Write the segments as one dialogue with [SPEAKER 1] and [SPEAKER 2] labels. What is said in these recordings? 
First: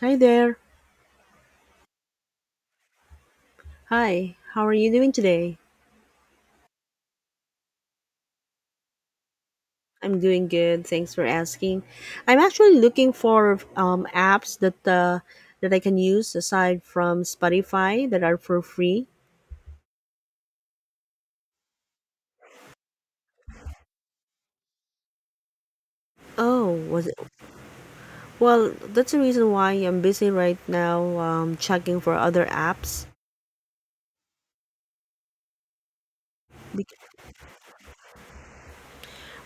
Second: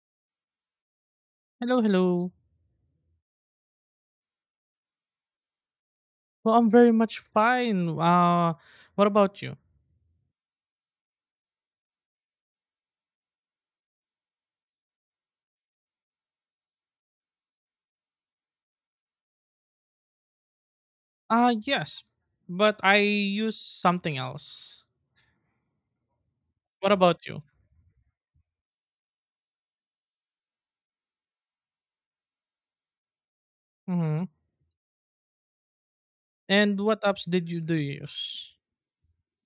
[SPEAKER 1] Hi there.
[SPEAKER 2] Hello, hello.
[SPEAKER 1] Hi. How are you doing today?
[SPEAKER 2] Well, I'm very much fine. What about you?
[SPEAKER 1] I'm doing good. Thanks for asking. I'm actually looking for apps that that I can use aside from Spotify that are for free.
[SPEAKER 2] Yes, but I use something else.
[SPEAKER 1] Oh,
[SPEAKER 2] What
[SPEAKER 1] was it?
[SPEAKER 2] about you?
[SPEAKER 1] Well, that's the reason why I'm busy right now checking for other apps.
[SPEAKER 2] Mm-hmm. And
[SPEAKER 1] Bec-
[SPEAKER 2] what apps did you do you use?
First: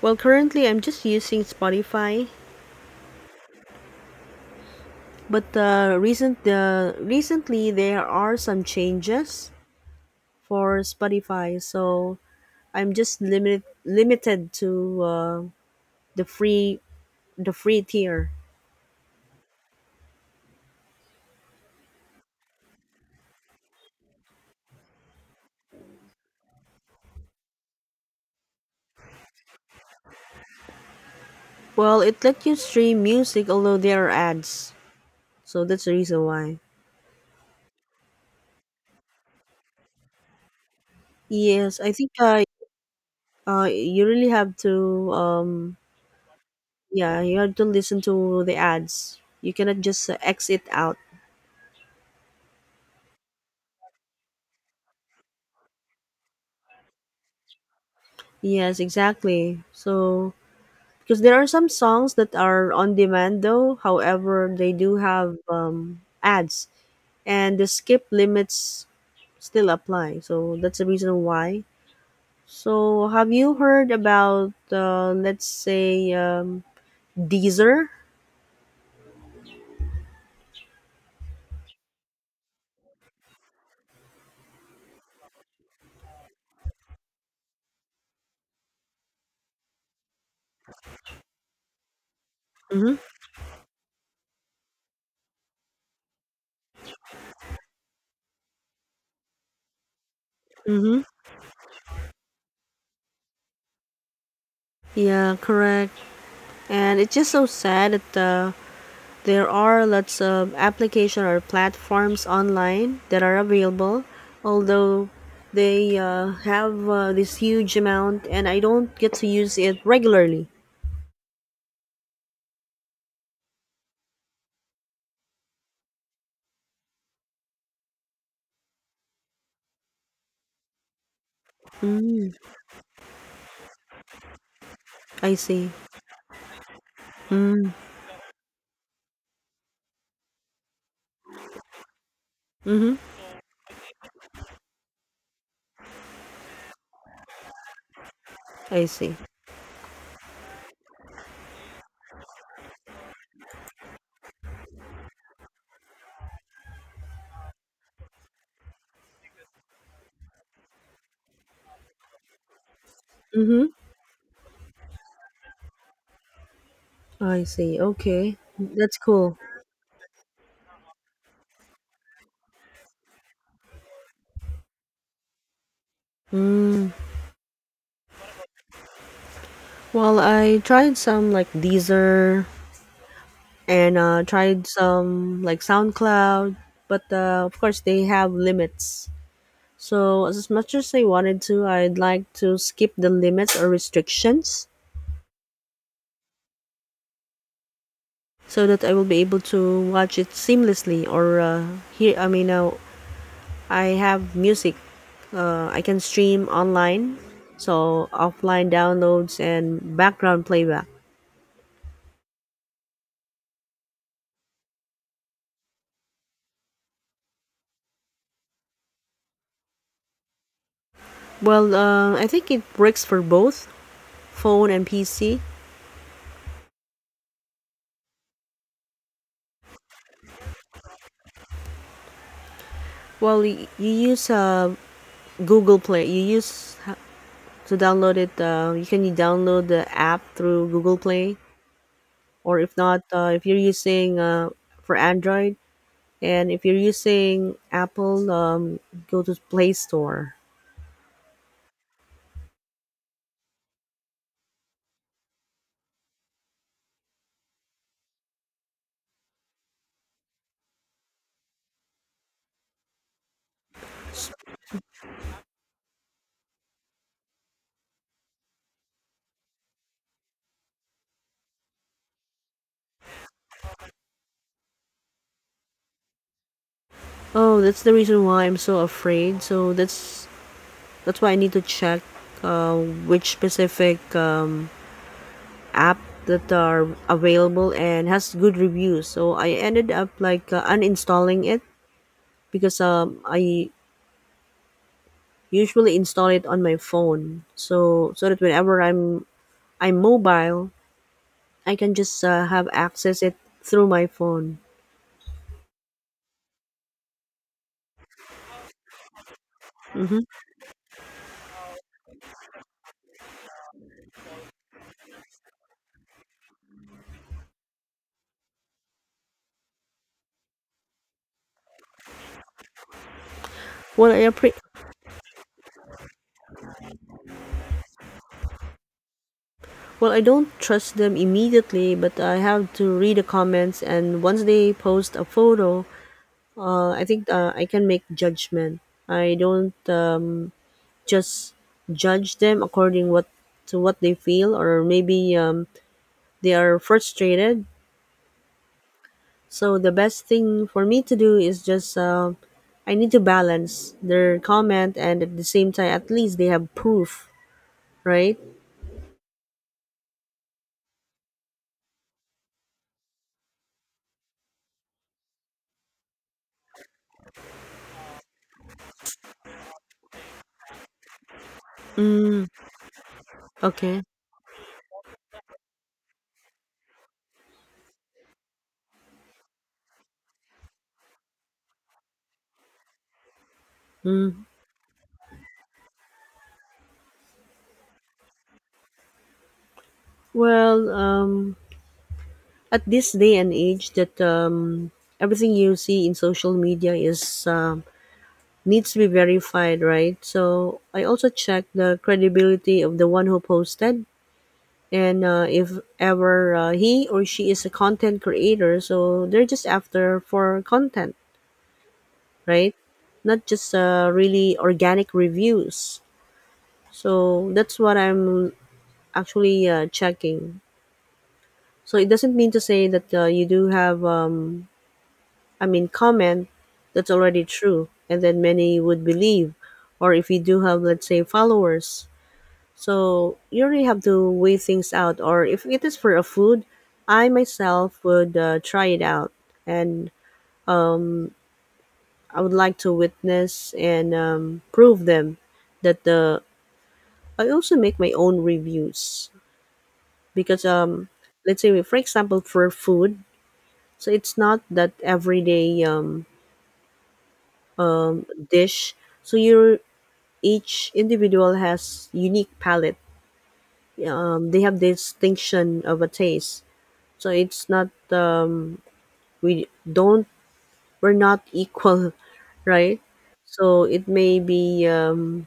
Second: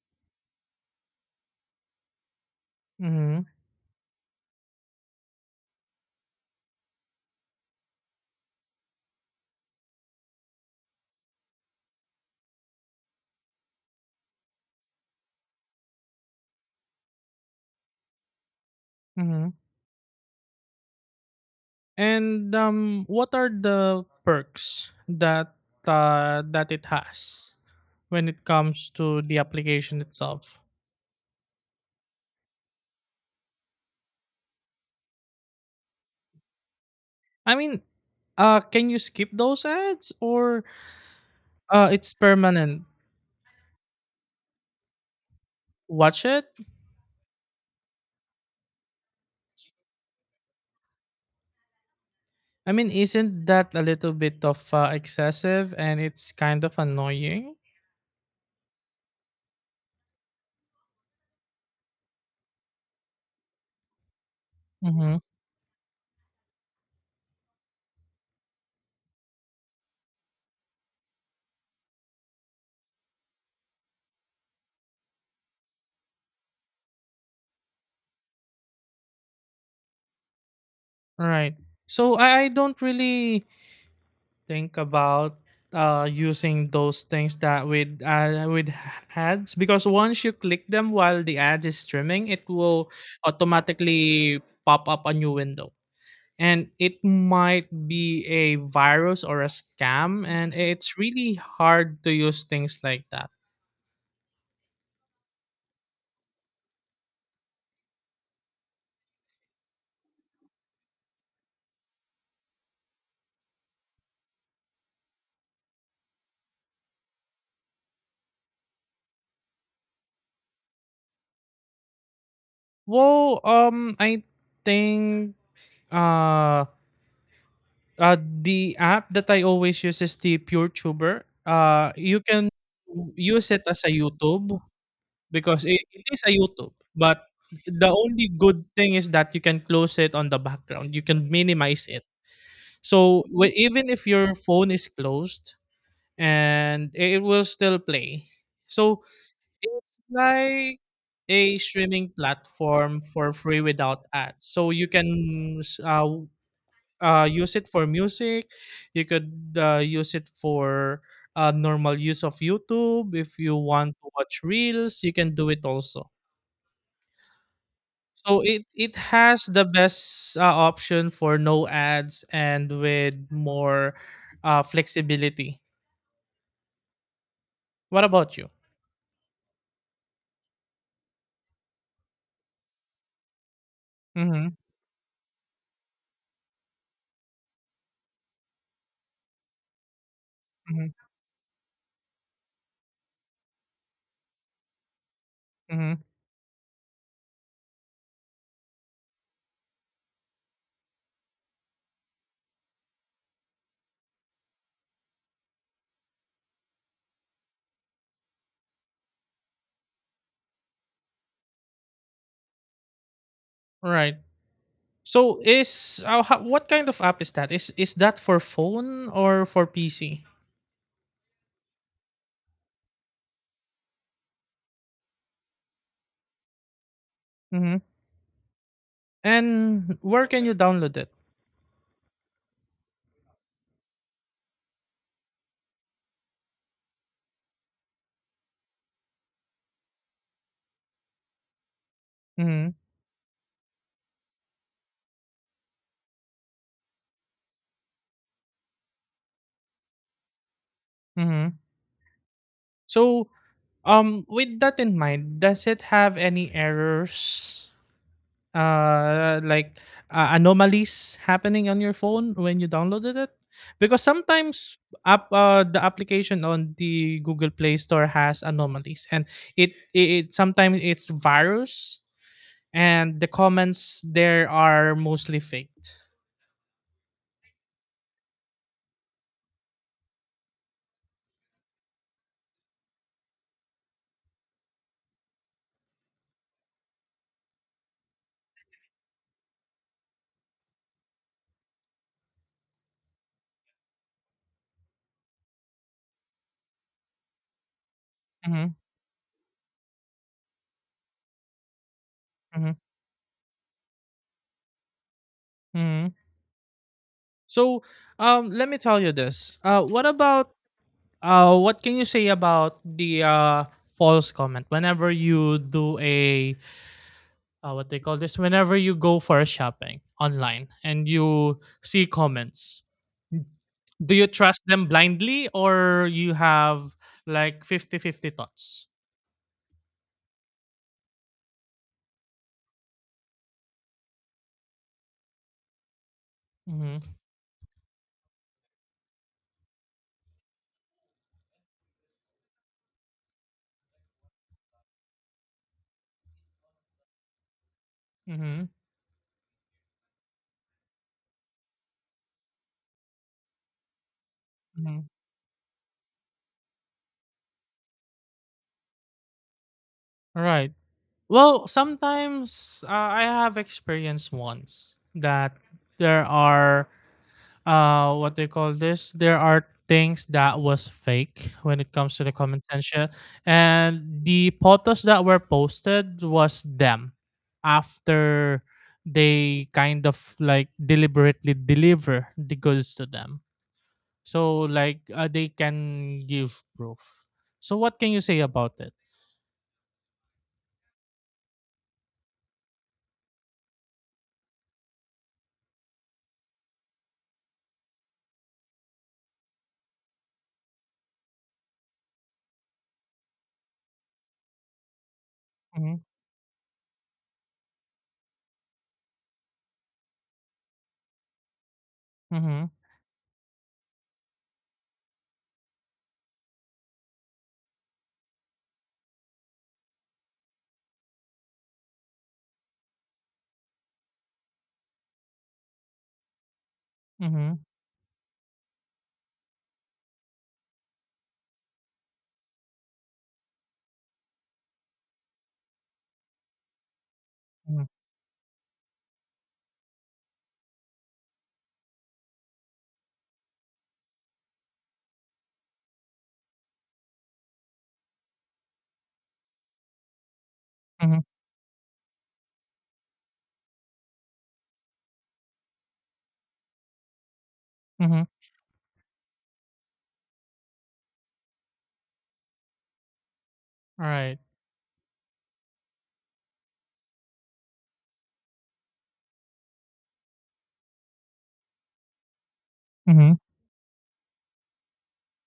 [SPEAKER 1] Well, currently I'm just using Spotify,
[SPEAKER 2] Mm-hmm.
[SPEAKER 1] but recently there are some changes for Spotify, so I'm just limited to uh, the free tier.
[SPEAKER 2] Mm-hmm. And what are the perks that that it has when it comes to the application itself?
[SPEAKER 1] Well, it let you stream music although there are ads, so that's the reason why.
[SPEAKER 2] I mean, can you skip those ads or
[SPEAKER 1] Yes, I think
[SPEAKER 2] it's permanent?
[SPEAKER 1] you really have to
[SPEAKER 2] Watch it.
[SPEAKER 1] yeah you have to listen to the ads. You cannot just exit out.
[SPEAKER 2] I mean, isn't that a little bit of excessive and it's kind of annoying?
[SPEAKER 1] Yes, exactly. So because there are some songs that are on demand though, however, they do
[SPEAKER 2] Mm-hmm.
[SPEAKER 1] have ads and the skip limits still apply. So that's the reason why. So have you heard about let's say Deezer?
[SPEAKER 2] Right. So I don't really think about using those things that with ads, because once you click them while the ad is streaming, it will
[SPEAKER 1] Mm-hmm.
[SPEAKER 2] automatically pop up a new window, and it might be a virus or a scam, and it's
[SPEAKER 1] Mm-hmm.
[SPEAKER 2] really hard to use things like that.
[SPEAKER 1] Yeah, correct. And it's just so sad that there are lots of application or platforms online that are available, although they have this huge amount, and I don't get to use it regularly.
[SPEAKER 2] I think uh the app that I always use is the PureTuber. You
[SPEAKER 1] Mm,
[SPEAKER 2] can use it as a YouTube,
[SPEAKER 1] I
[SPEAKER 2] because
[SPEAKER 1] see.
[SPEAKER 2] it is a YouTube, but
[SPEAKER 1] Mm,
[SPEAKER 2] the only good thing is that you can close it on the background. You can minimize it.
[SPEAKER 1] mm-hmm.
[SPEAKER 2] So even if your phone is closed, and it will still play.
[SPEAKER 1] I
[SPEAKER 2] So
[SPEAKER 1] see.
[SPEAKER 2] it's like a streaming platform for free without ads. So you can use it for music. You could use it for normal use of YouTube. If you
[SPEAKER 1] Mm-hmm.
[SPEAKER 2] want to watch reels, you can do it also.
[SPEAKER 1] I see. Okay,
[SPEAKER 2] So it
[SPEAKER 1] that's cool.
[SPEAKER 2] has the best option for no ads and with more flexibility.
[SPEAKER 1] Mm.
[SPEAKER 2] What about you?
[SPEAKER 1] Well, I tried some like Deezer and
[SPEAKER 2] Mm-hmm,
[SPEAKER 1] tried some like SoundCloud, but of course they have limits. So as much
[SPEAKER 2] mm-hmm,
[SPEAKER 1] as I wanted to, I'd like to skip the limits or restrictions
[SPEAKER 2] mm-hmm.
[SPEAKER 1] so that I will be able to watch it seamlessly or hear. I mean, I have music I can stream online, so offline downloads and background playback.
[SPEAKER 2] Right. So is ho- what kind of app is that? Is that for phone or for PC?
[SPEAKER 1] Well, I think it works for both phone and PC.
[SPEAKER 2] Mm-hmm. And where can you download it?
[SPEAKER 1] Well, you use Google Play. You use to download it. You can download the app through Google Play, or
[SPEAKER 2] Mm-hmm.
[SPEAKER 1] if not, if you're using for Android, and if you're using Apple, go to Play Store.
[SPEAKER 2] Mm-hmm. So, with that in mind, does it have any errors, uh, like anomalies happening on your phone when you downloaded it? Because sometimes the application on the Google Play Store has anomalies, and it, it, it sometimes it's virus, and the comments there are mostly faked.
[SPEAKER 1] Oh, that's the reason why I'm so afraid. So that's why I need to check uh, which specific app that are available and has good reviews. So I ended up like uninstalling it because I usually install it on my phone. So that
[SPEAKER 2] Mm-hmm,
[SPEAKER 1] whenever I'm mobile, I can just have
[SPEAKER 2] mm-hmm,
[SPEAKER 1] access it through my phone.
[SPEAKER 2] mm-hmm. So, let me tell you this. What
[SPEAKER 1] Hmm.
[SPEAKER 2] about what can you say about the false comment whenever you do a what they call this? Whenever you go for a shopping online and you see comments,
[SPEAKER 1] Well,
[SPEAKER 2] do you trust them blindly or you have like 50-50 thoughts?
[SPEAKER 1] well I don't trust them immediately, but I have to read the comments and once they post a photo,
[SPEAKER 2] Mm-hmm.
[SPEAKER 1] I think I can make judgment. I don't just judge them according what to what they feel or maybe they are frustrated
[SPEAKER 2] Mm-hmm.
[SPEAKER 1] so the best thing for me to do is just I need to balance their comment
[SPEAKER 2] Mm-hmm.
[SPEAKER 1] and at the same time at least they have proof. Right.
[SPEAKER 2] Right. Well, sometimes I have experienced once that there are what they call this, there are things that was fake when it comes to the
[SPEAKER 1] Mm,
[SPEAKER 2] comment section,
[SPEAKER 1] okay.
[SPEAKER 2] and the photos that were posted was them after they kind of like deliberately deliver the goods to them.
[SPEAKER 1] Mm.
[SPEAKER 2] So like they can give proof. So what can you say about it?
[SPEAKER 1] Well, at this day and age that everything you see in social media is needs to be verified, right? So I also check the credibility of the one who posted, and if
[SPEAKER 2] Mm-hmm,
[SPEAKER 1] ever he or she is a content creator, so they're just after for content,
[SPEAKER 2] mm-hmm,
[SPEAKER 1] right? Not just really organic reviews, so that's what I'm actually checking. So it doesn't mean to say that you do have I mean comment that's already
[SPEAKER 2] mm-hmm,
[SPEAKER 1] true and then many would believe, or if you do have let's say followers. So you really have to weigh things out. Or if it is for a food, I
[SPEAKER 2] mm-hmm,
[SPEAKER 1] myself would try it out, and I would like to witness and prove them that the. I also make my own reviews because
[SPEAKER 2] mm-hmm.
[SPEAKER 1] let's say for example for food, so it's not that everyday
[SPEAKER 2] Mm-hmm.
[SPEAKER 1] dish. So you Each individual has unique palate.
[SPEAKER 2] All right.
[SPEAKER 1] They have distinction of a taste. So it's not we don't we're not equal, right?
[SPEAKER 2] Mm-hmm.
[SPEAKER 1] So it may be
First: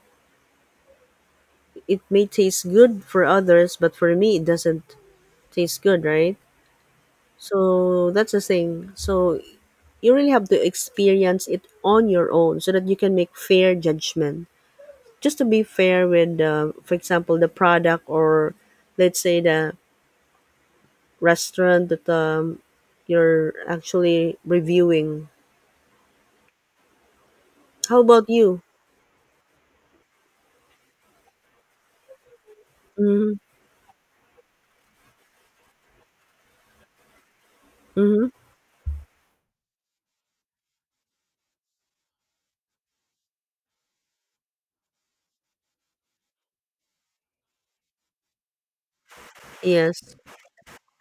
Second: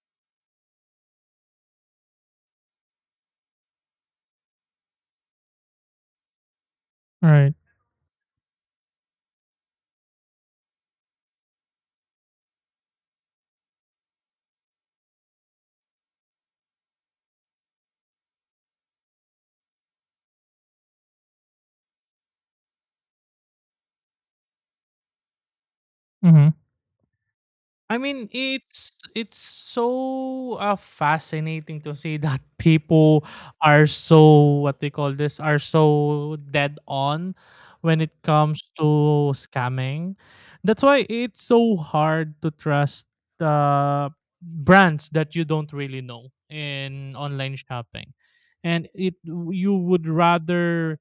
[SPEAKER 1] it may taste good for others, but for me it doesn't taste good, right?
[SPEAKER 2] All right.
[SPEAKER 1] So that's the thing. So you really have to experience it on your own so that you can make fair judgment. Just to be fair with, for example, the product or let's say the restaurant that you're actually reviewing.
[SPEAKER 2] Mm-hmm. I
[SPEAKER 1] How about
[SPEAKER 2] mean,
[SPEAKER 1] you?
[SPEAKER 2] it's so fascinating to see that people
[SPEAKER 1] Mm-hmm.
[SPEAKER 2] are so what they call this, are so dead on when it
[SPEAKER 1] Mm-hmm.
[SPEAKER 2] comes to scamming. That's why it's so hard to trust uh, brands that you don't really know in online shopping, and it
[SPEAKER 1] Yes.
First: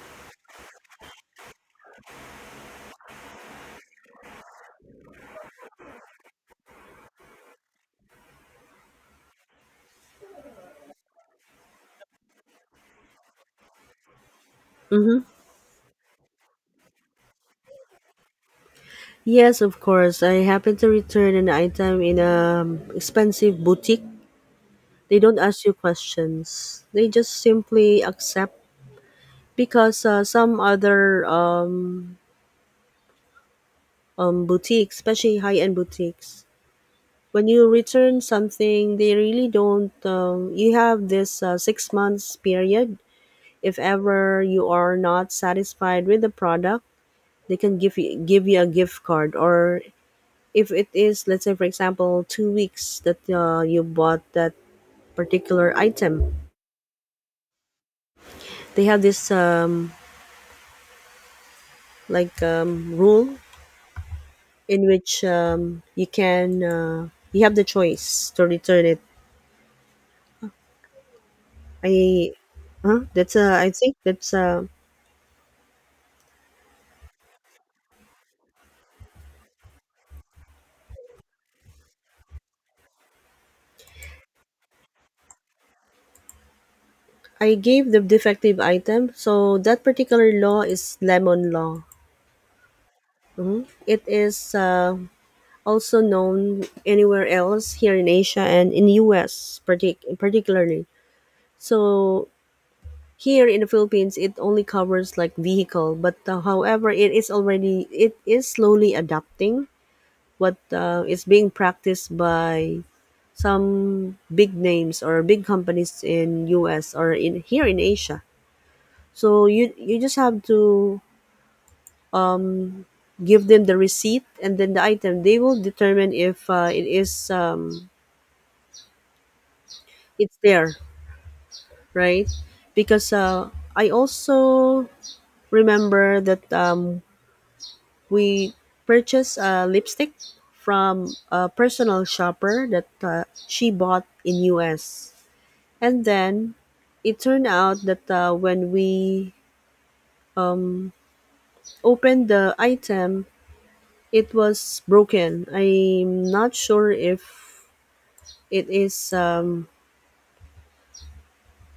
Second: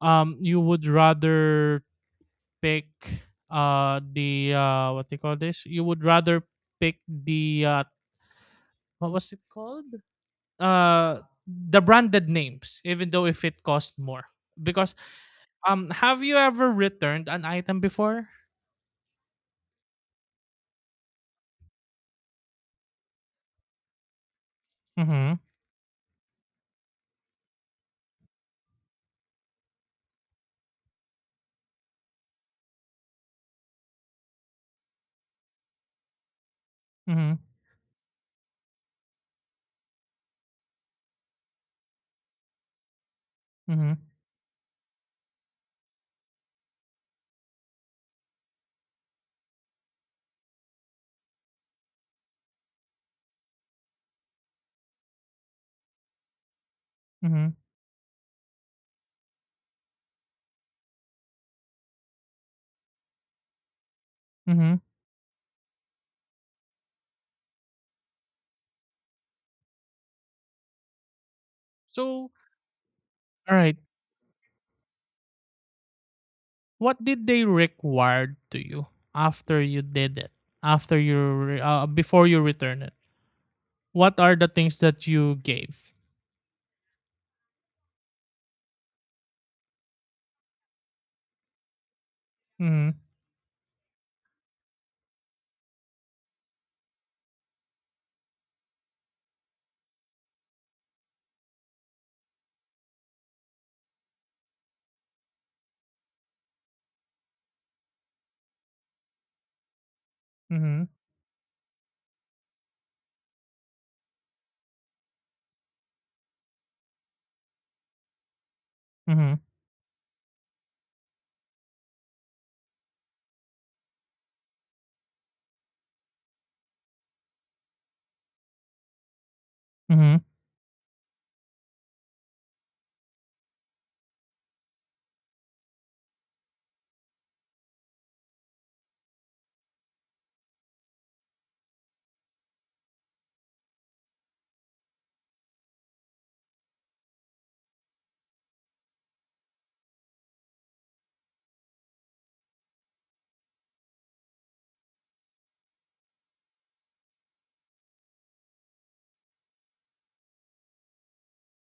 [SPEAKER 2] you would rather pick the what do you call this? You would rather pick the what was it called? Uh the branded names, even though if it cost more. Because
[SPEAKER 1] Mm-hmm.
[SPEAKER 2] have you ever returned an item before?
[SPEAKER 1] Yes, of course. I happened to return an item in a expensive boutique. They
[SPEAKER 2] Mm-hmm.
[SPEAKER 1] don't ask you questions. They just simply accept because some other boutiques, especially high-end boutiques,
[SPEAKER 2] Mm-hmm.
[SPEAKER 1] when you return something, they really don't. You have this 6 months period. If
[SPEAKER 2] Mm-hmm.
[SPEAKER 1] ever you are not satisfied with the product, they can give you a gift card, or if it is let's say for example 2 weeks that you bought that particular item,
[SPEAKER 2] Mm-hmm.
[SPEAKER 1] they have this rule
[SPEAKER 2] Mm-hmm.
[SPEAKER 1] in which you can you have the choice to return it.
[SPEAKER 2] So all
[SPEAKER 1] I huh? That's I
[SPEAKER 2] right.
[SPEAKER 1] think that's
[SPEAKER 2] What did they require to you after you did it? After you before you return it? What are the things that you gave?
[SPEAKER 1] I gave the defective item. So that particular law is lemon law.
[SPEAKER 2] Mm-hmm.
[SPEAKER 1] Mhm. It is also known anywhere else here in Asia and in US particularly. So here in the Philippines, it only covers like vehicle, but however, it is slowly adapting what
[SPEAKER 2] Mm-hmm.
[SPEAKER 1] is being practiced by some big names or big companies in US or in here in Asia.
[SPEAKER 2] Mm-hmm.
[SPEAKER 1] So you just have to give them the receipt and then the item. They will determine if it is
[SPEAKER 2] Mm-hmm.
[SPEAKER 1] it's there, right? Because I also remember that we purchased a lipstick from a personal shopper that she bought in US. And then it turned out that when we um, opened the item, it was broken. I'm not sure if it is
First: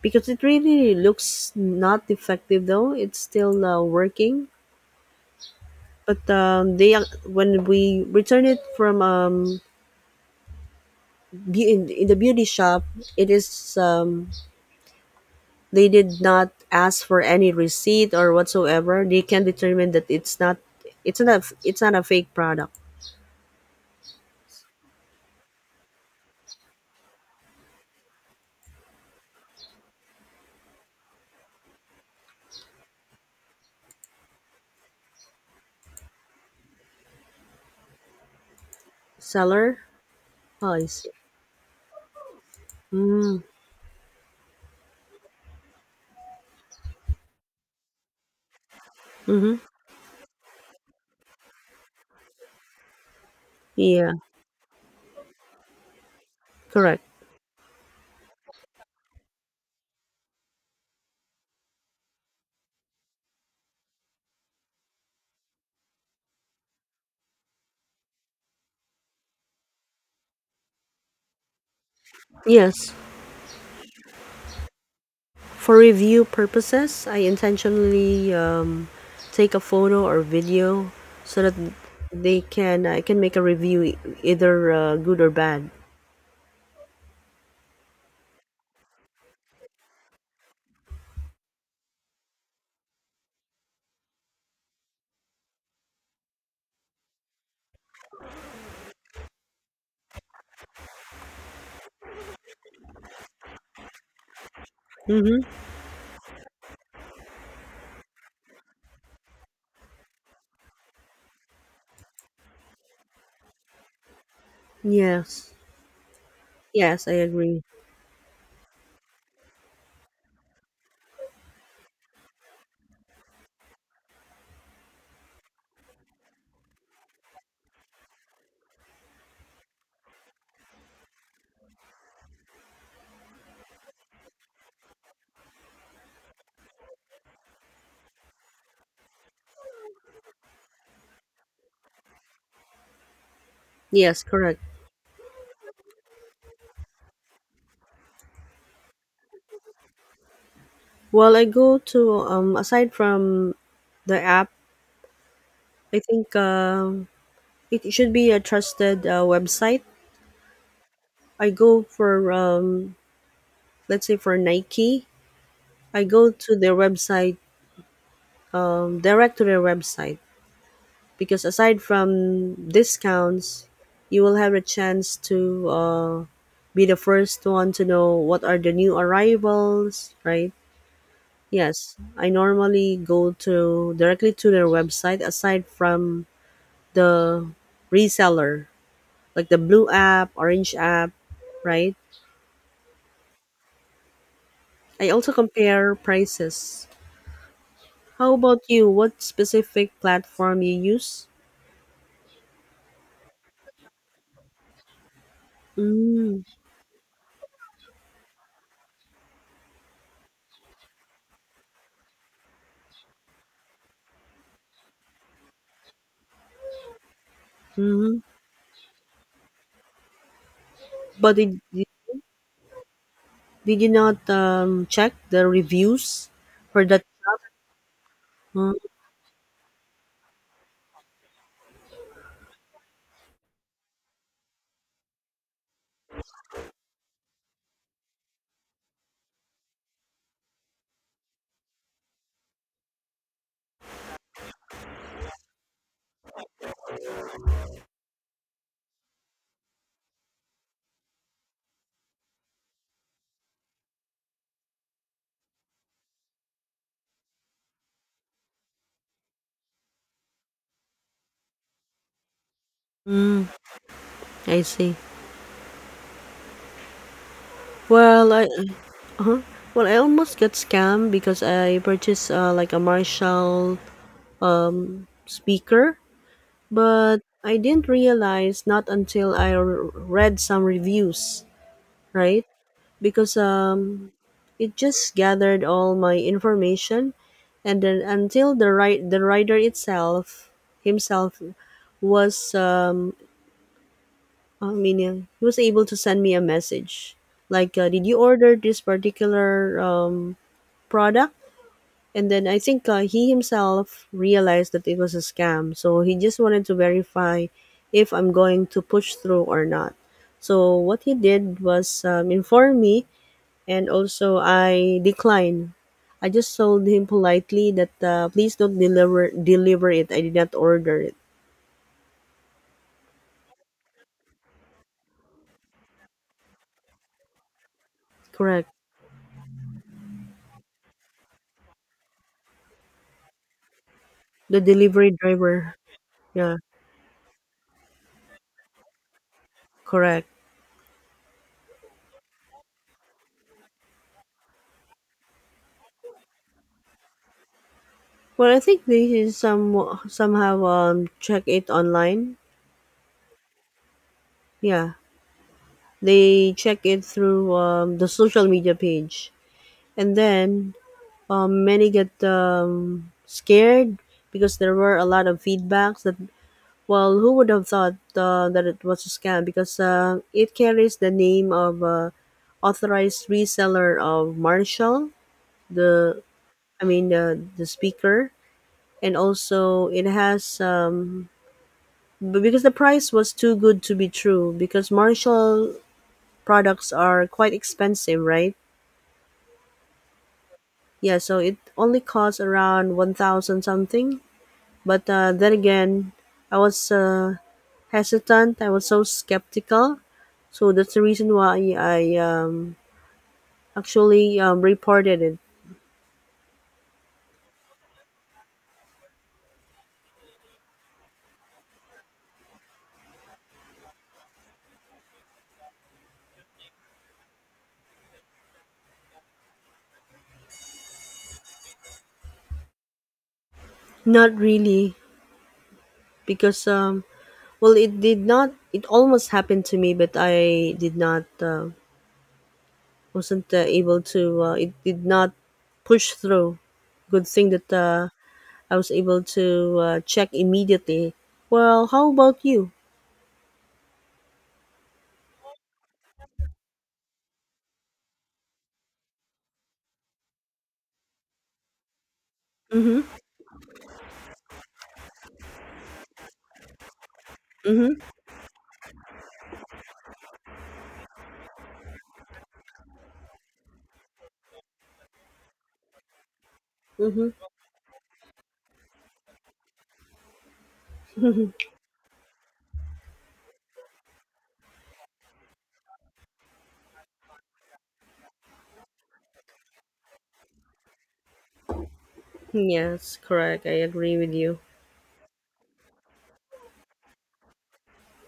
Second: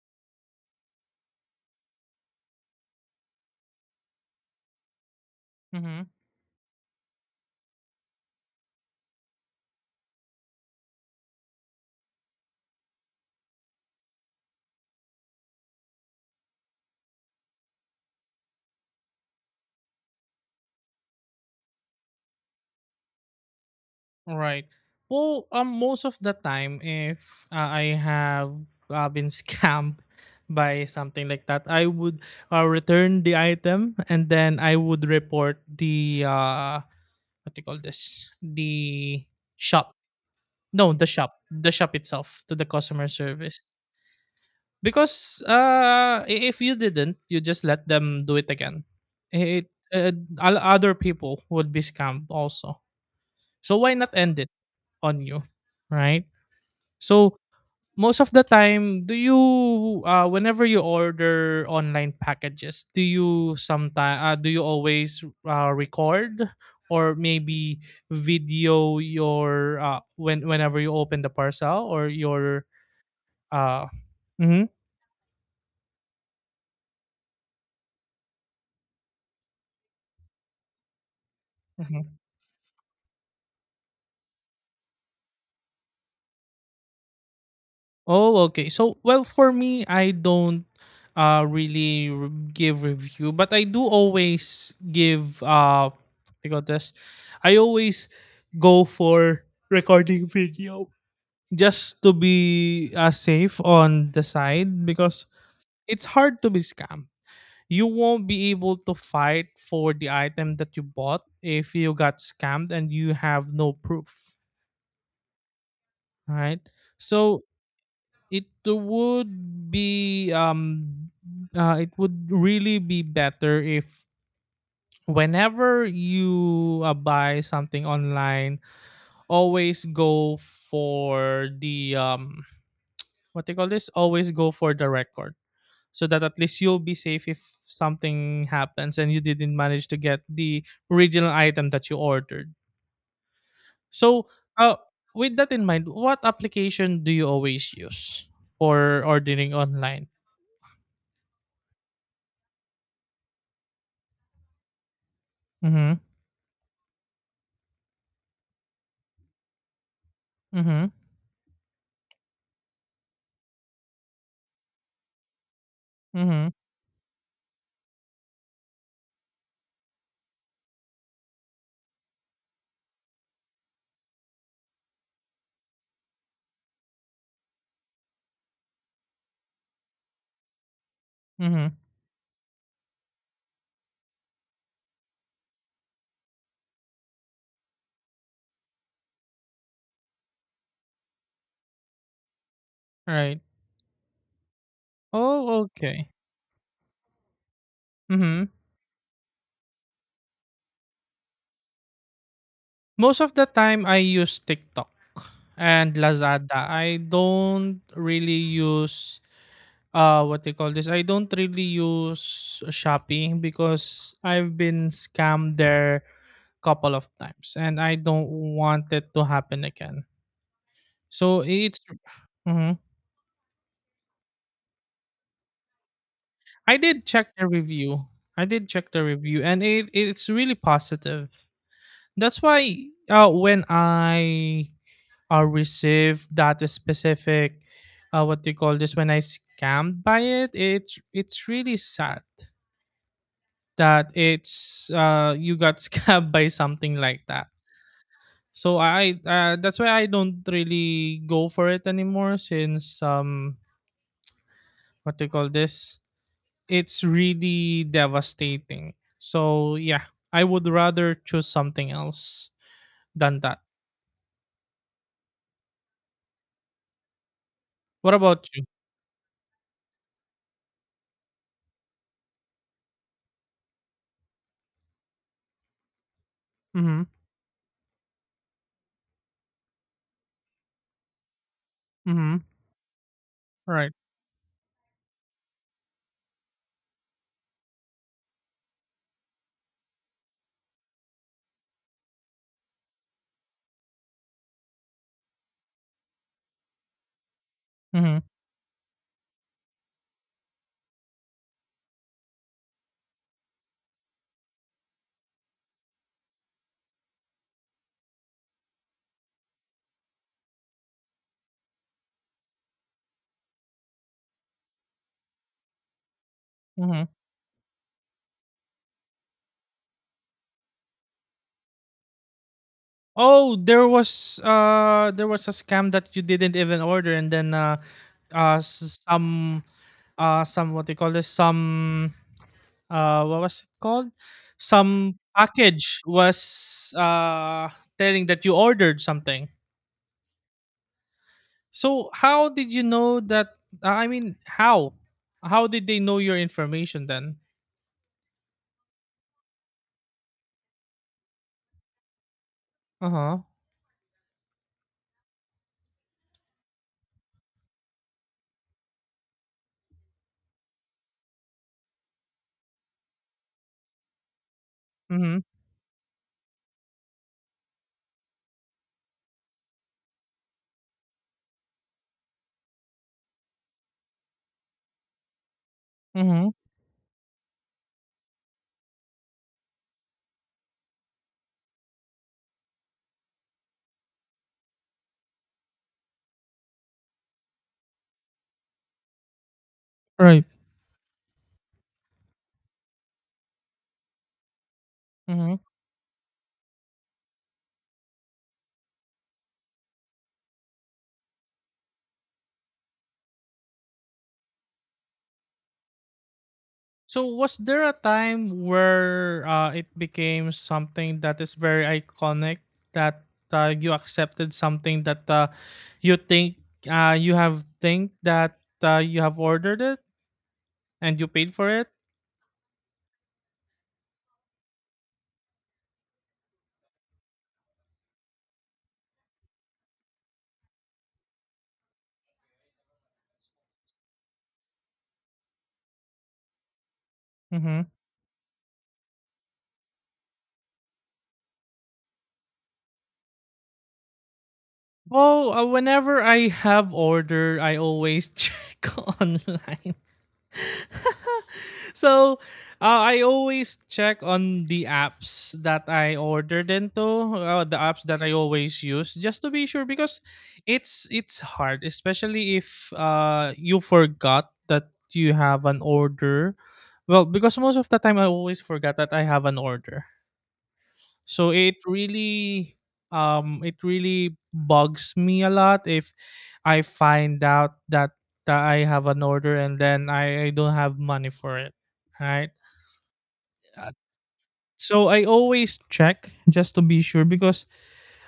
[SPEAKER 1] because it really looks not defective though. It's still working.
[SPEAKER 2] Mm-hmm.
[SPEAKER 1] But they when we returned it from in the beauty shop, it is um, they did not ask for any receipt or whatsoever. They can determine that it's not a fake product.
[SPEAKER 2] Right. Well, most of the time, if I have been scammed by something like that, I would return the item and then I would report the what do you call this? The
[SPEAKER 1] Seller.
[SPEAKER 2] shop.
[SPEAKER 1] Oh, I
[SPEAKER 2] No, the
[SPEAKER 1] see.
[SPEAKER 2] shop. The shop itself to the customer
[SPEAKER 1] Mm,
[SPEAKER 2] service. Because if you didn't, you just let them do it again.
[SPEAKER 1] mm-hmm.
[SPEAKER 2] It uh, Other people would be scammed also. So why
[SPEAKER 1] Yeah,
[SPEAKER 2] not end it on you, right?
[SPEAKER 1] correct.
[SPEAKER 2] So most of the time, do you whenever you order online packages, do you sometime do you always record or maybe video your when whenever you open the parcel or your
[SPEAKER 1] Yes.
[SPEAKER 2] uh mm-hmm,
[SPEAKER 1] For review purposes I intentionally take a photo or video so that
[SPEAKER 2] mm-hmm.
[SPEAKER 1] they can I can make a review, either good or bad.
[SPEAKER 2] Oh, okay. So, well, for me, I don't give review, but I do always give I got this. I always go for recording video just to be safe on the side, because
[SPEAKER 1] Mm-hmm.
[SPEAKER 2] it's hard to be scammed. You won't be able to fight for the item that you bought if you got scammed and you have no proof,
[SPEAKER 1] Yes.
[SPEAKER 2] right?
[SPEAKER 1] Yes, I
[SPEAKER 2] So
[SPEAKER 1] agree.
[SPEAKER 2] it would be it would really be better if whenever you buy something online, always go for the what they call this? Always go for the record. So that at least you'll be safe if something happens and you didn't manage to get the original item that you ordered.
[SPEAKER 1] Yes,
[SPEAKER 2] So
[SPEAKER 1] correct.
[SPEAKER 2] uh with that in mind, what application do you always use for ordering online?
[SPEAKER 1] Well, I go to aside from the app,
[SPEAKER 2] Mm-hmm.
[SPEAKER 1] I think it should be a trusted website.
[SPEAKER 2] Mm-hmm.
[SPEAKER 1] I go for let's say for Nike, I go
[SPEAKER 2] Mhm,
[SPEAKER 1] to their website, direct to their website, because aside from discounts, you will have a chance to be the first one to know what are the new arrivals, right?
[SPEAKER 2] mhm,
[SPEAKER 1] Yes, I normally go to directly to their website aside from the reseller, like the blue app, orange app, right?
[SPEAKER 2] right.
[SPEAKER 1] I also
[SPEAKER 2] Oh,
[SPEAKER 1] compare
[SPEAKER 2] okay.
[SPEAKER 1] prices. How
[SPEAKER 2] Mhm.
[SPEAKER 1] about you? What specific platform you use?
[SPEAKER 2] Most of the time I use TikTok and
[SPEAKER 1] Mm,
[SPEAKER 2] Lazada. I don't really use what they call this. I don't really use Shopee because I've been scammed there couple of times and I
[SPEAKER 1] hmm.
[SPEAKER 2] don't want it to happen again.
[SPEAKER 1] But
[SPEAKER 2] So it's mhm.
[SPEAKER 1] did you not check the reviews
[SPEAKER 2] I
[SPEAKER 1] for that?
[SPEAKER 2] did check the review. I did
[SPEAKER 1] Mm.
[SPEAKER 2] check the review and it it's really positive. That's why when I received that specific what do you call this, when I scammed by it, it's really sad that it's you got scammed by something like that. So I that's why I don't really go for it anymore, since what do you call this? It's really devastating. So yeah, I would rather choose something else than
[SPEAKER 1] Hmm.
[SPEAKER 2] that.
[SPEAKER 1] I see.
[SPEAKER 2] What
[SPEAKER 1] Well, I
[SPEAKER 2] about you?
[SPEAKER 1] well I almost got scammed because I purchased like a Marshall speaker.
[SPEAKER 2] Mm-hmm.
[SPEAKER 1] But I didn't realize not until I read some reviews,
[SPEAKER 2] Mm-hmm.
[SPEAKER 1] right? Because
[SPEAKER 2] Right.
[SPEAKER 1] it just gathered all my information, and then until the writer itself himself was I mean he was able to send me a message like did you
[SPEAKER 2] Mhm,
[SPEAKER 1] order this particular product. And then I think he himself realized that it was a scam. So he just wanted to verify if I'm going to push through or not. So what he did was inform me, and also I declined. I just told him
[SPEAKER 2] mhm.
[SPEAKER 1] politely that please don't deliver it. I did not order it.
[SPEAKER 2] Oh, there was a scam that you didn't even order, and then uh
[SPEAKER 1] Correct.
[SPEAKER 2] s- some some what they call this, some what was it called?
[SPEAKER 1] The delivery
[SPEAKER 2] Some
[SPEAKER 1] driver.
[SPEAKER 2] package
[SPEAKER 1] Yeah,
[SPEAKER 2] was telling that you ordered something.
[SPEAKER 1] correct.
[SPEAKER 2] So how did you know that I mean how? How did they know your information then?
[SPEAKER 1] Well, I think they should some somehow check it online.
[SPEAKER 2] Uh-huh.
[SPEAKER 1] Yeah. They check it through the social media page, and then many get scared because there were a lot
[SPEAKER 2] Mhm.
[SPEAKER 1] of feedbacks that well, who would have thought that it was a scam because it carries the name of authorized reseller of Marshall, the
[SPEAKER 2] Mhm.
[SPEAKER 1] I mean the speaker, and also it has because the price was too good to be true because Marshall products are quite expensive, right?
[SPEAKER 2] Right.
[SPEAKER 1] Yeah, so it only costs around 1000 something. But then
[SPEAKER 2] Mhm.
[SPEAKER 1] again, I was hesitant. I was so skeptical. So that's the reason why I actually reported it.
[SPEAKER 2] So was there a time where it became something that is very iconic, that you accepted something that you think you have think that you have ordered it and you paid for it?
[SPEAKER 1] Not really, because, well, it did not, it almost happened to me, but I did not, wasn't able to, it did not push through. Good thing that
[SPEAKER 2] Mm-hmm.
[SPEAKER 1] I was able to check immediately. Well, how about you?
[SPEAKER 2] Well, whenever I have order, I always check online so
[SPEAKER 1] Mm-hmm.
[SPEAKER 2] I always check on the apps that I ordered into, the
[SPEAKER 1] Mm-hmm.
[SPEAKER 2] apps that I always use, just to be sure because it's hard, especially if you forgot that you have an order. Well,
[SPEAKER 1] Mm-hmm.
[SPEAKER 2] because most of the time I always forgot that I have an order. So it really bugs me a lot if I find out that that I have an order and then I don't have money for it, right?
[SPEAKER 1] Yes, correct. I
[SPEAKER 2] Uh,
[SPEAKER 1] agree with you.
[SPEAKER 2] So I always check just to be sure, because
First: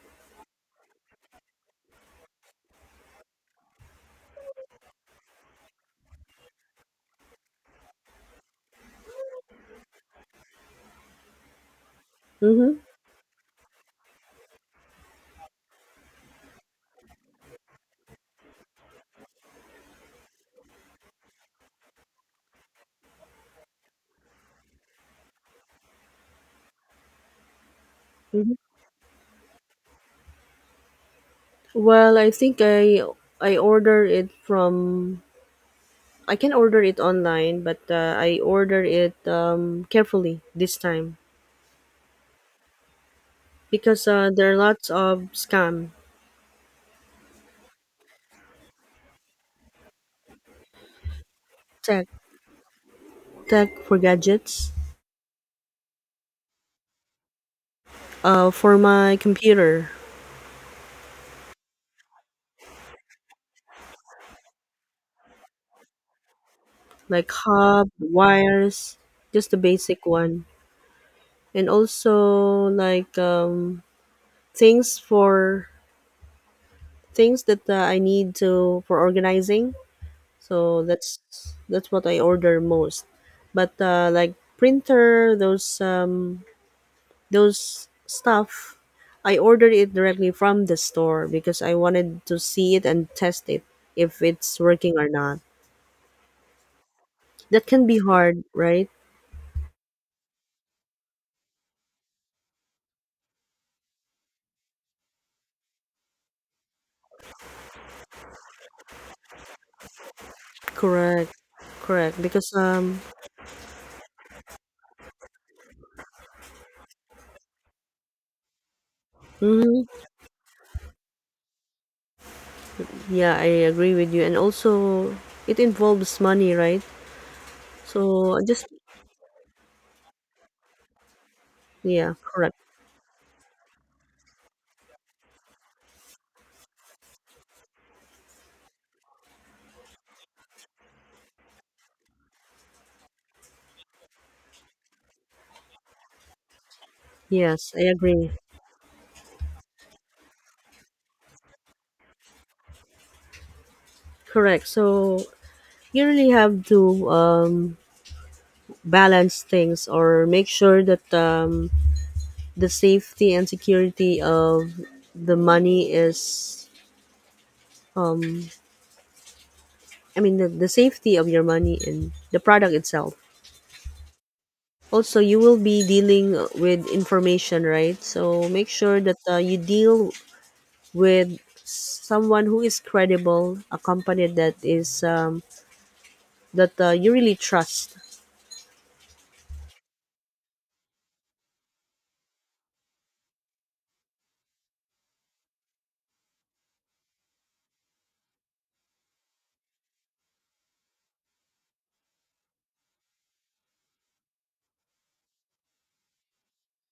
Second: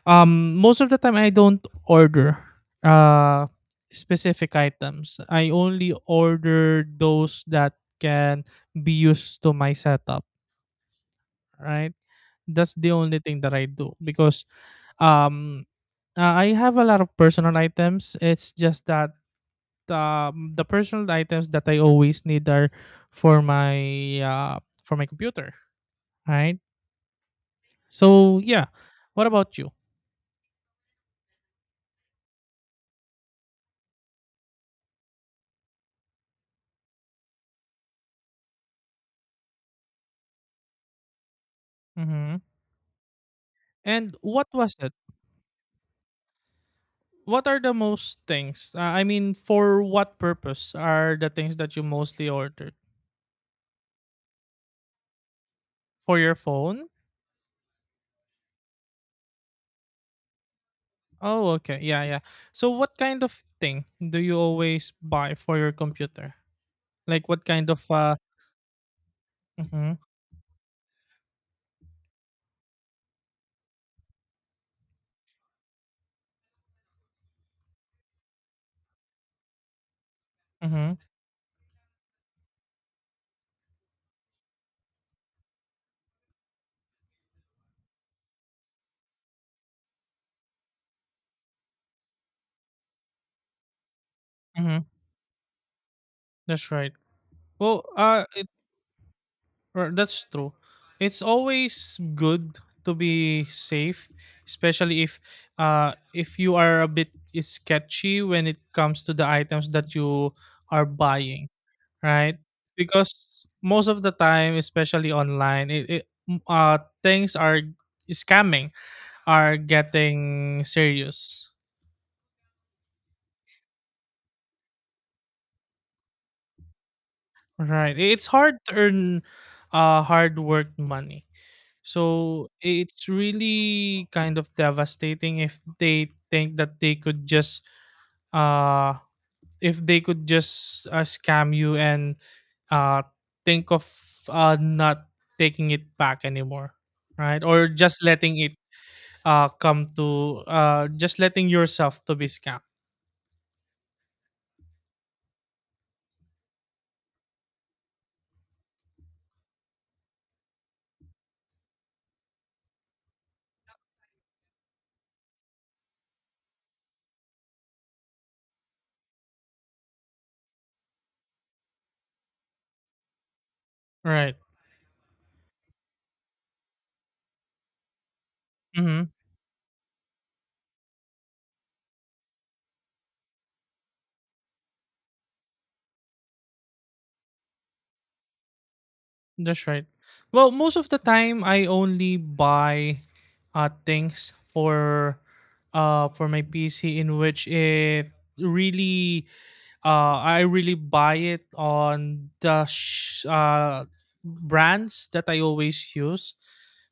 [SPEAKER 2] most of the time I don't order uh specific items. I only order those that can be used to my setup, right? That's
[SPEAKER 1] Mm-hmm.
[SPEAKER 2] the only thing that I do, because um I have a lot of personal items. It's just that the personal items that I always need are for my computer, right? So
[SPEAKER 1] Mm-hmm.
[SPEAKER 2] yeah. What about you?
[SPEAKER 1] Well, I think I order it from I can order it online, but I order it carefully this time
[SPEAKER 2] Mm-hmm.
[SPEAKER 1] because
[SPEAKER 2] And what
[SPEAKER 1] there are
[SPEAKER 2] was
[SPEAKER 1] lots
[SPEAKER 2] it?
[SPEAKER 1] of scam
[SPEAKER 2] What are the most things? I mean, for what purpose are the things that you
[SPEAKER 1] tech
[SPEAKER 2] mostly ordered?
[SPEAKER 1] tech for gadgets,
[SPEAKER 2] For your phone?
[SPEAKER 1] for my computer,
[SPEAKER 2] Oh, okay. Yeah, yeah. So, what kind of thing do you always buy for your computer?
[SPEAKER 1] like
[SPEAKER 2] Like, what kind
[SPEAKER 1] hub
[SPEAKER 2] of.
[SPEAKER 1] wires, just the
[SPEAKER 2] Mm-hmm,
[SPEAKER 1] basic one, and also like things for things that I need to for organizing. So
[SPEAKER 2] mm-hmm,
[SPEAKER 1] that's what I order most. But like printer, those those stuff, I ordered it directly from the store because I wanted to see it and test it if it's
[SPEAKER 2] mm-hmm.
[SPEAKER 1] working or not.
[SPEAKER 2] That's right.
[SPEAKER 1] That
[SPEAKER 2] Well,
[SPEAKER 1] can be hard, right?
[SPEAKER 2] that's true. It's always good to be safe, especially if you are a bit sketchy when it comes to the items that you are
[SPEAKER 1] Correct,
[SPEAKER 2] buying,
[SPEAKER 1] correct.
[SPEAKER 2] right?
[SPEAKER 1] Because
[SPEAKER 2] Because most of the time, especially online, things are scamming are
[SPEAKER 1] mhm,
[SPEAKER 2] getting serious,
[SPEAKER 1] yeah, I agree with you. And also, it involves money, right?
[SPEAKER 2] right? It's
[SPEAKER 1] So I
[SPEAKER 2] hard
[SPEAKER 1] just
[SPEAKER 2] to earn hard work money.
[SPEAKER 1] yeah,
[SPEAKER 2] So
[SPEAKER 1] correct.
[SPEAKER 2] it's really kind of devastating if they think that they could just uh if they could just scam you and uh think of not taking it back anymore, right? Or
[SPEAKER 1] Yes, I
[SPEAKER 2] just
[SPEAKER 1] agree.
[SPEAKER 2] letting it come to just letting yourself to be scammed,
[SPEAKER 1] Correct. So you really have to balance things or make sure that the safety and security of the money is, um, I mean, the safety of your money and the product itself.
[SPEAKER 2] right.
[SPEAKER 1] Also, you will be dealing with information, right? So make sure
[SPEAKER 2] Mm-hmm.
[SPEAKER 1] that you deal with someone who is credible, a company that is that you really trust.
[SPEAKER 2] That's right. Well, most of the time I only buy things for my pc, in which it really I really buy it on the brands that I always use,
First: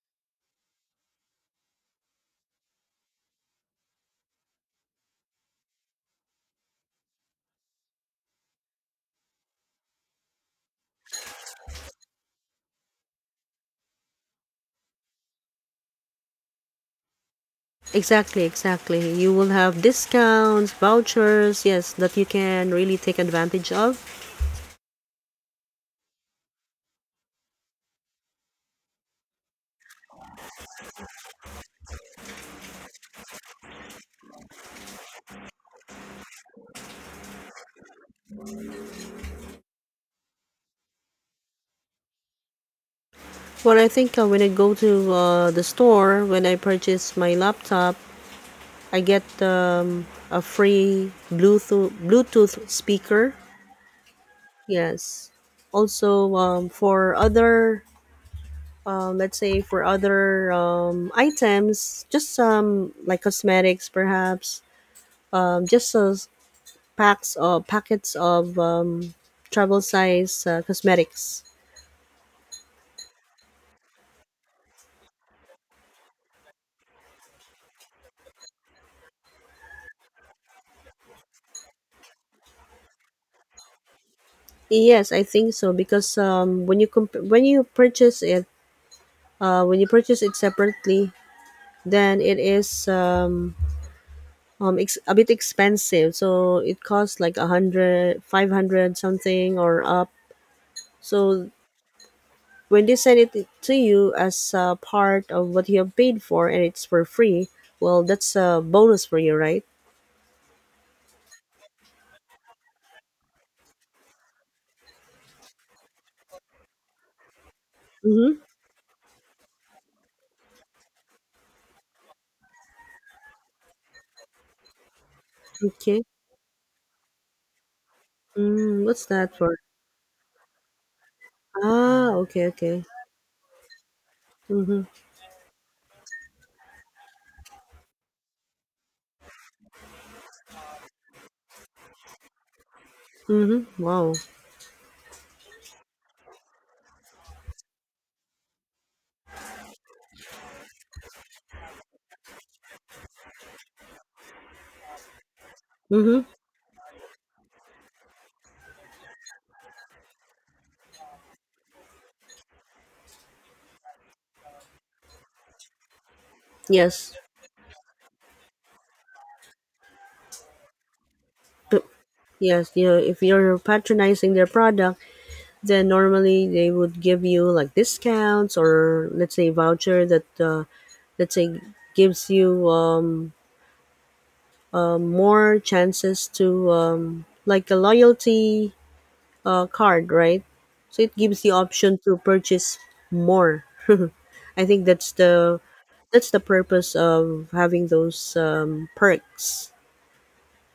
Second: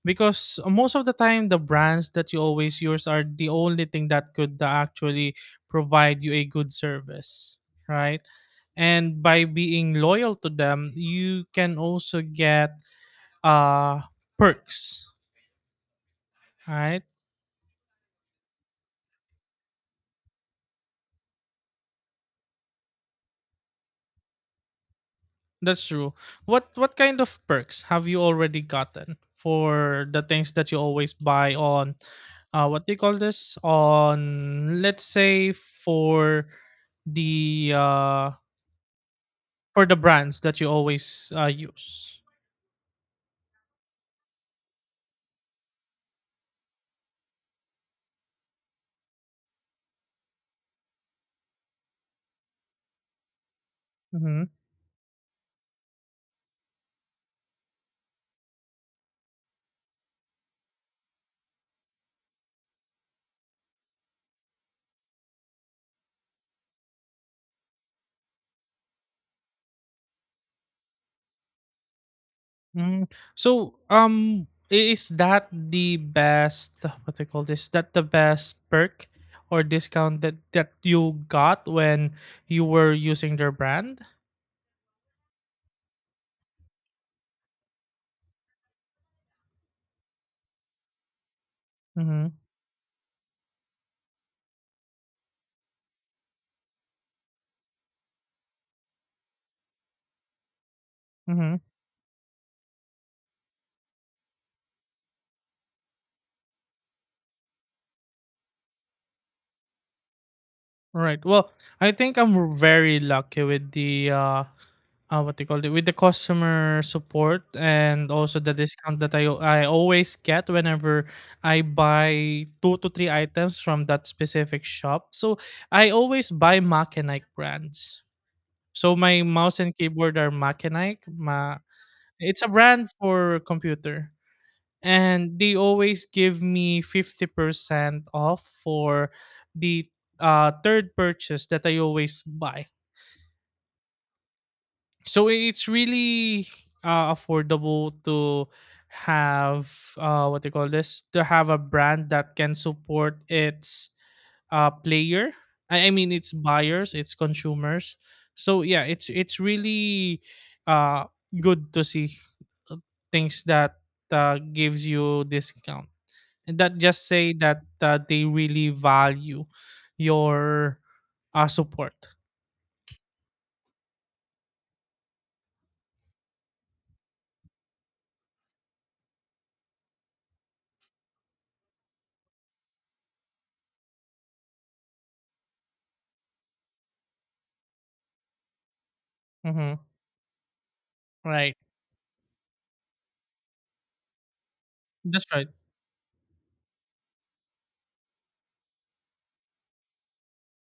[SPEAKER 2] because most of the time the brands that you always use are the only thing that could actually provide you a good service, right? And by being loyal to them, you can also get uh, perks, right?
[SPEAKER 1] Exactly, exactly. You will have discounts, vouchers, yes, that you can really take advantage of.
[SPEAKER 2] That's true. What kind of perks have you already gotten for the things that you always buy on what do you call this? On let's say the uh for the brands that you always use.
[SPEAKER 1] Well, I think when I go to the store, when I purchase my laptop, I get a free Bluetooth speaker.
[SPEAKER 2] Mm-hmm.
[SPEAKER 1] Yes. Also, for other, let's say for other items, just some like cosmetics, perhaps, just a packs of packets of travel size cosmetics.
[SPEAKER 2] Mm, so, is that the best? What do you call this? That the best perk or discount that that you got when you were using their brand?
[SPEAKER 1] Yes, I think so because when you comp- when you purchase it, when you purchase it separately, then
[SPEAKER 2] Mm-hmm.
[SPEAKER 1] it is ex- a bit expensive. So it costs like a hundred, 500 something or up. So
[SPEAKER 2] Mm-hmm.
[SPEAKER 1] when they send it to you as part of what you have paid for and it's for free, well, that's a bonus for you, right?
[SPEAKER 2] Right. Well, I think I'm very lucky with the what they call it, with the customer support and also
[SPEAKER 1] Mm-hmm.
[SPEAKER 2] the discount that I always get whenever I buy two to three items from that specific shop. So I
[SPEAKER 1] Okay.
[SPEAKER 2] always buy Mac and Ike brands.
[SPEAKER 1] Mm,
[SPEAKER 2] So
[SPEAKER 1] what's
[SPEAKER 2] my
[SPEAKER 1] that for?
[SPEAKER 2] mouse and keyboard are Mac and Ike.
[SPEAKER 1] Ah,
[SPEAKER 2] It's
[SPEAKER 1] okay,
[SPEAKER 2] a
[SPEAKER 1] okay.
[SPEAKER 2] brand for computer.
[SPEAKER 1] Mhm,
[SPEAKER 2] And they always give me 50% off for the third purchase that I always buy.
[SPEAKER 1] mhm. Wow.
[SPEAKER 2] So it's really affordable to have what they call this, to have a brand that can support its player I mean
[SPEAKER 1] Mhm.
[SPEAKER 2] its buyers its consumers. So yeah, it's really uh, good to see uh, things that gives you discount, and that just
[SPEAKER 1] Yes.
[SPEAKER 2] say that they really value your
[SPEAKER 1] P-
[SPEAKER 2] support.
[SPEAKER 1] Yes, you know, if you're patronizing their product, then normally they would give you like discounts or let's say voucher that let's say gives you more chances to like a loyalty
[SPEAKER 2] Hmm,
[SPEAKER 1] card, right? So it gives the
[SPEAKER 2] right,
[SPEAKER 1] option to purchase more. I think that's
[SPEAKER 2] that's right.
[SPEAKER 1] the purpose of having those perks.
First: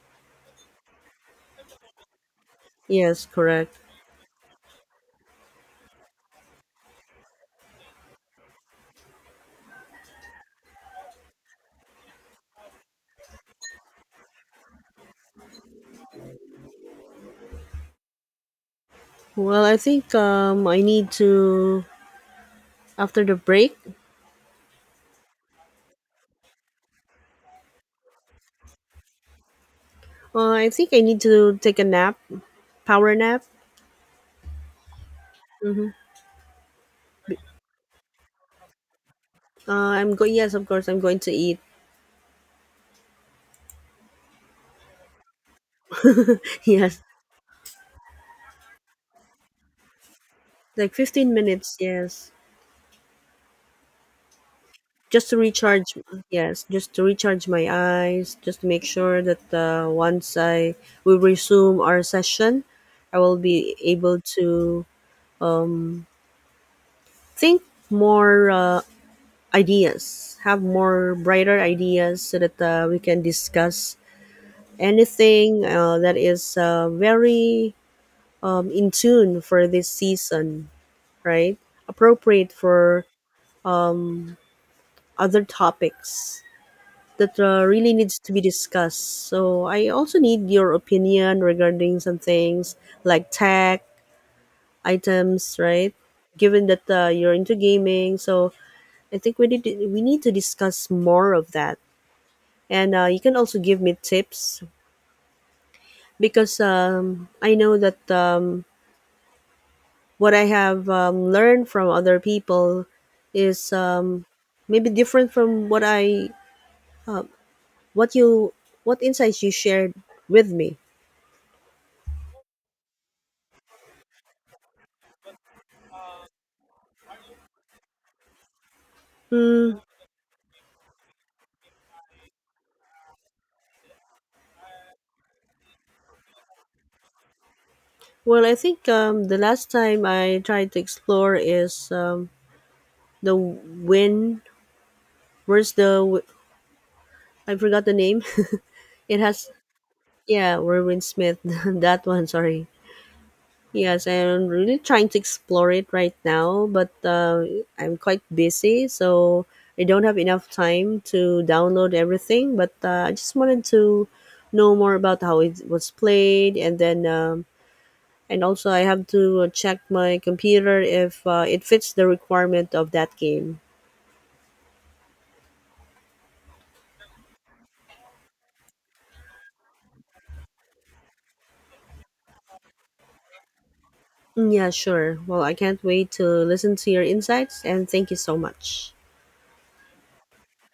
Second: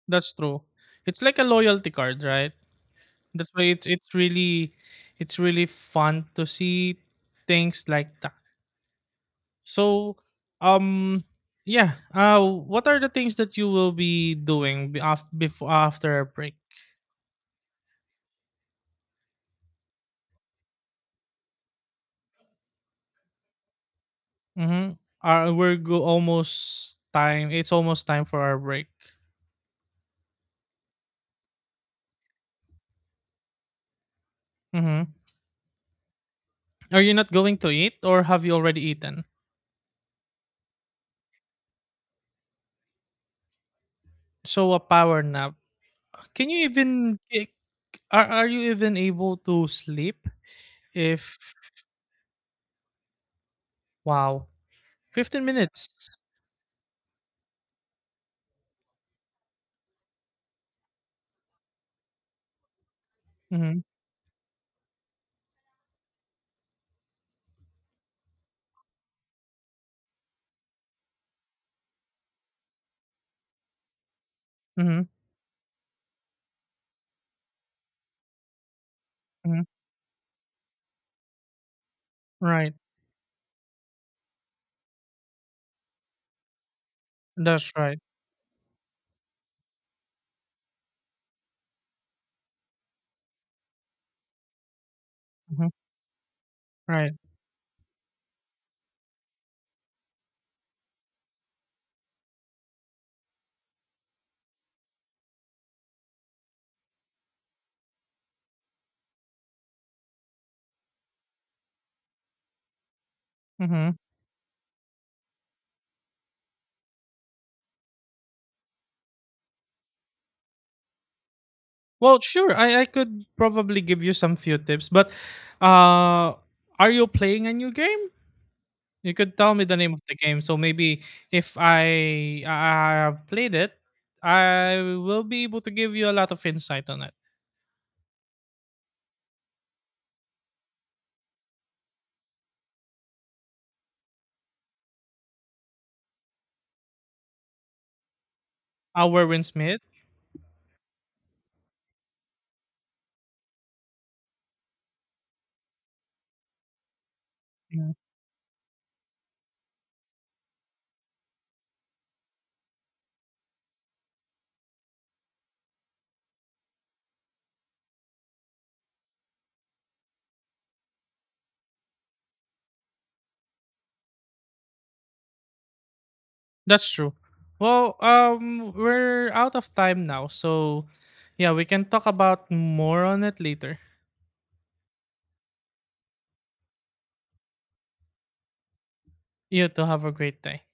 [SPEAKER 2] That's true. It's like a loyalty card, right?
[SPEAKER 1] Yes,
[SPEAKER 2] That's why
[SPEAKER 1] correct.
[SPEAKER 2] it's really fun to see things like that. So, um yeah, what are the things that you will be doing after before after our break?
[SPEAKER 1] Well, I think I need to after the break.
[SPEAKER 2] Mhm. Almost time. It's almost time for our break.
[SPEAKER 1] I think I need to take a nap, power nap.
[SPEAKER 2] Mhm. Are you not going to eat or have you already eaten?
[SPEAKER 1] I'm going. Yes, of course, I'm going to eat.
[SPEAKER 2] So a power nap. Can you
[SPEAKER 1] Yes,
[SPEAKER 2] even are you even able to sleep
[SPEAKER 1] like fifteen
[SPEAKER 2] if
[SPEAKER 1] minutes. Yes.
[SPEAKER 2] wow
[SPEAKER 1] Just to
[SPEAKER 2] 15
[SPEAKER 1] recharge
[SPEAKER 2] minutes.
[SPEAKER 1] yes, just to recharge my eyes, just to make sure that once I we resume our session, I will be
[SPEAKER 2] Mhm,
[SPEAKER 1] able to think more ideas, have more brighter ideas, so that we can discuss
[SPEAKER 2] mhm,
[SPEAKER 1] anything that is very in tune
[SPEAKER 2] mhm.
[SPEAKER 1] for this season, right? Appropriate
[SPEAKER 2] Right.
[SPEAKER 1] for other topics, that
[SPEAKER 2] That's
[SPEAKER 1] really
[SPEAKER 2] right.
[SPEAKER 1] needs to be discussed. So I also need your opinion regarding some things like tech items,
[SPEAKER 2] Mhm,
[SPEAKER 1] right? Given that
[SPEAKER 2] right.
[SPEAKER 1] you're into gaming, so I think we need to discuss more of that. And you can also give me tips because I know that what I have learned from other people is
[SPEAKER 2] Mhm.
[SPEAKER 1] maybe different from what I what you what insights you shared with me.
[SPEAKER 2] Well, sure. I could probably give you some few tips, but uh are you playing a new game? You could tell me
[SPEAKER 1] Hmm.
[SPEAKER 2] the name of the game, so maybe if I have played it, I will be able to give you a lot of insight on it.
[SPEAKER 1] Well, I think the last time I tried to explore is the Win. Where's the w- I forgot the name. It
[SPEAKER 2] Warren
[SPEAKER 1] has
[SPEAKER 2] Smith.
[SPEAKER 1] yeah, Werwin Smith. That one, sorry. Yes, I'm really trying to explore it right now, but
[SPEAKER 2] Yeah.
[SPEAKER 1] I'm quite busy, so I don't have enough time to download everything. But I just wanted to know more about how it was played, and then and also I have to check my computer if it fits the requirement of that game.
[SPEAKER 2] That's true. Well, we're out of time now, so yeah, we can talk about more on it later.
[SPEAKER 1] Mm, yeah, sure. Well, I can't wait to listen to your insights and thank you so much.
[SPEAKER 2] You too, have a great day.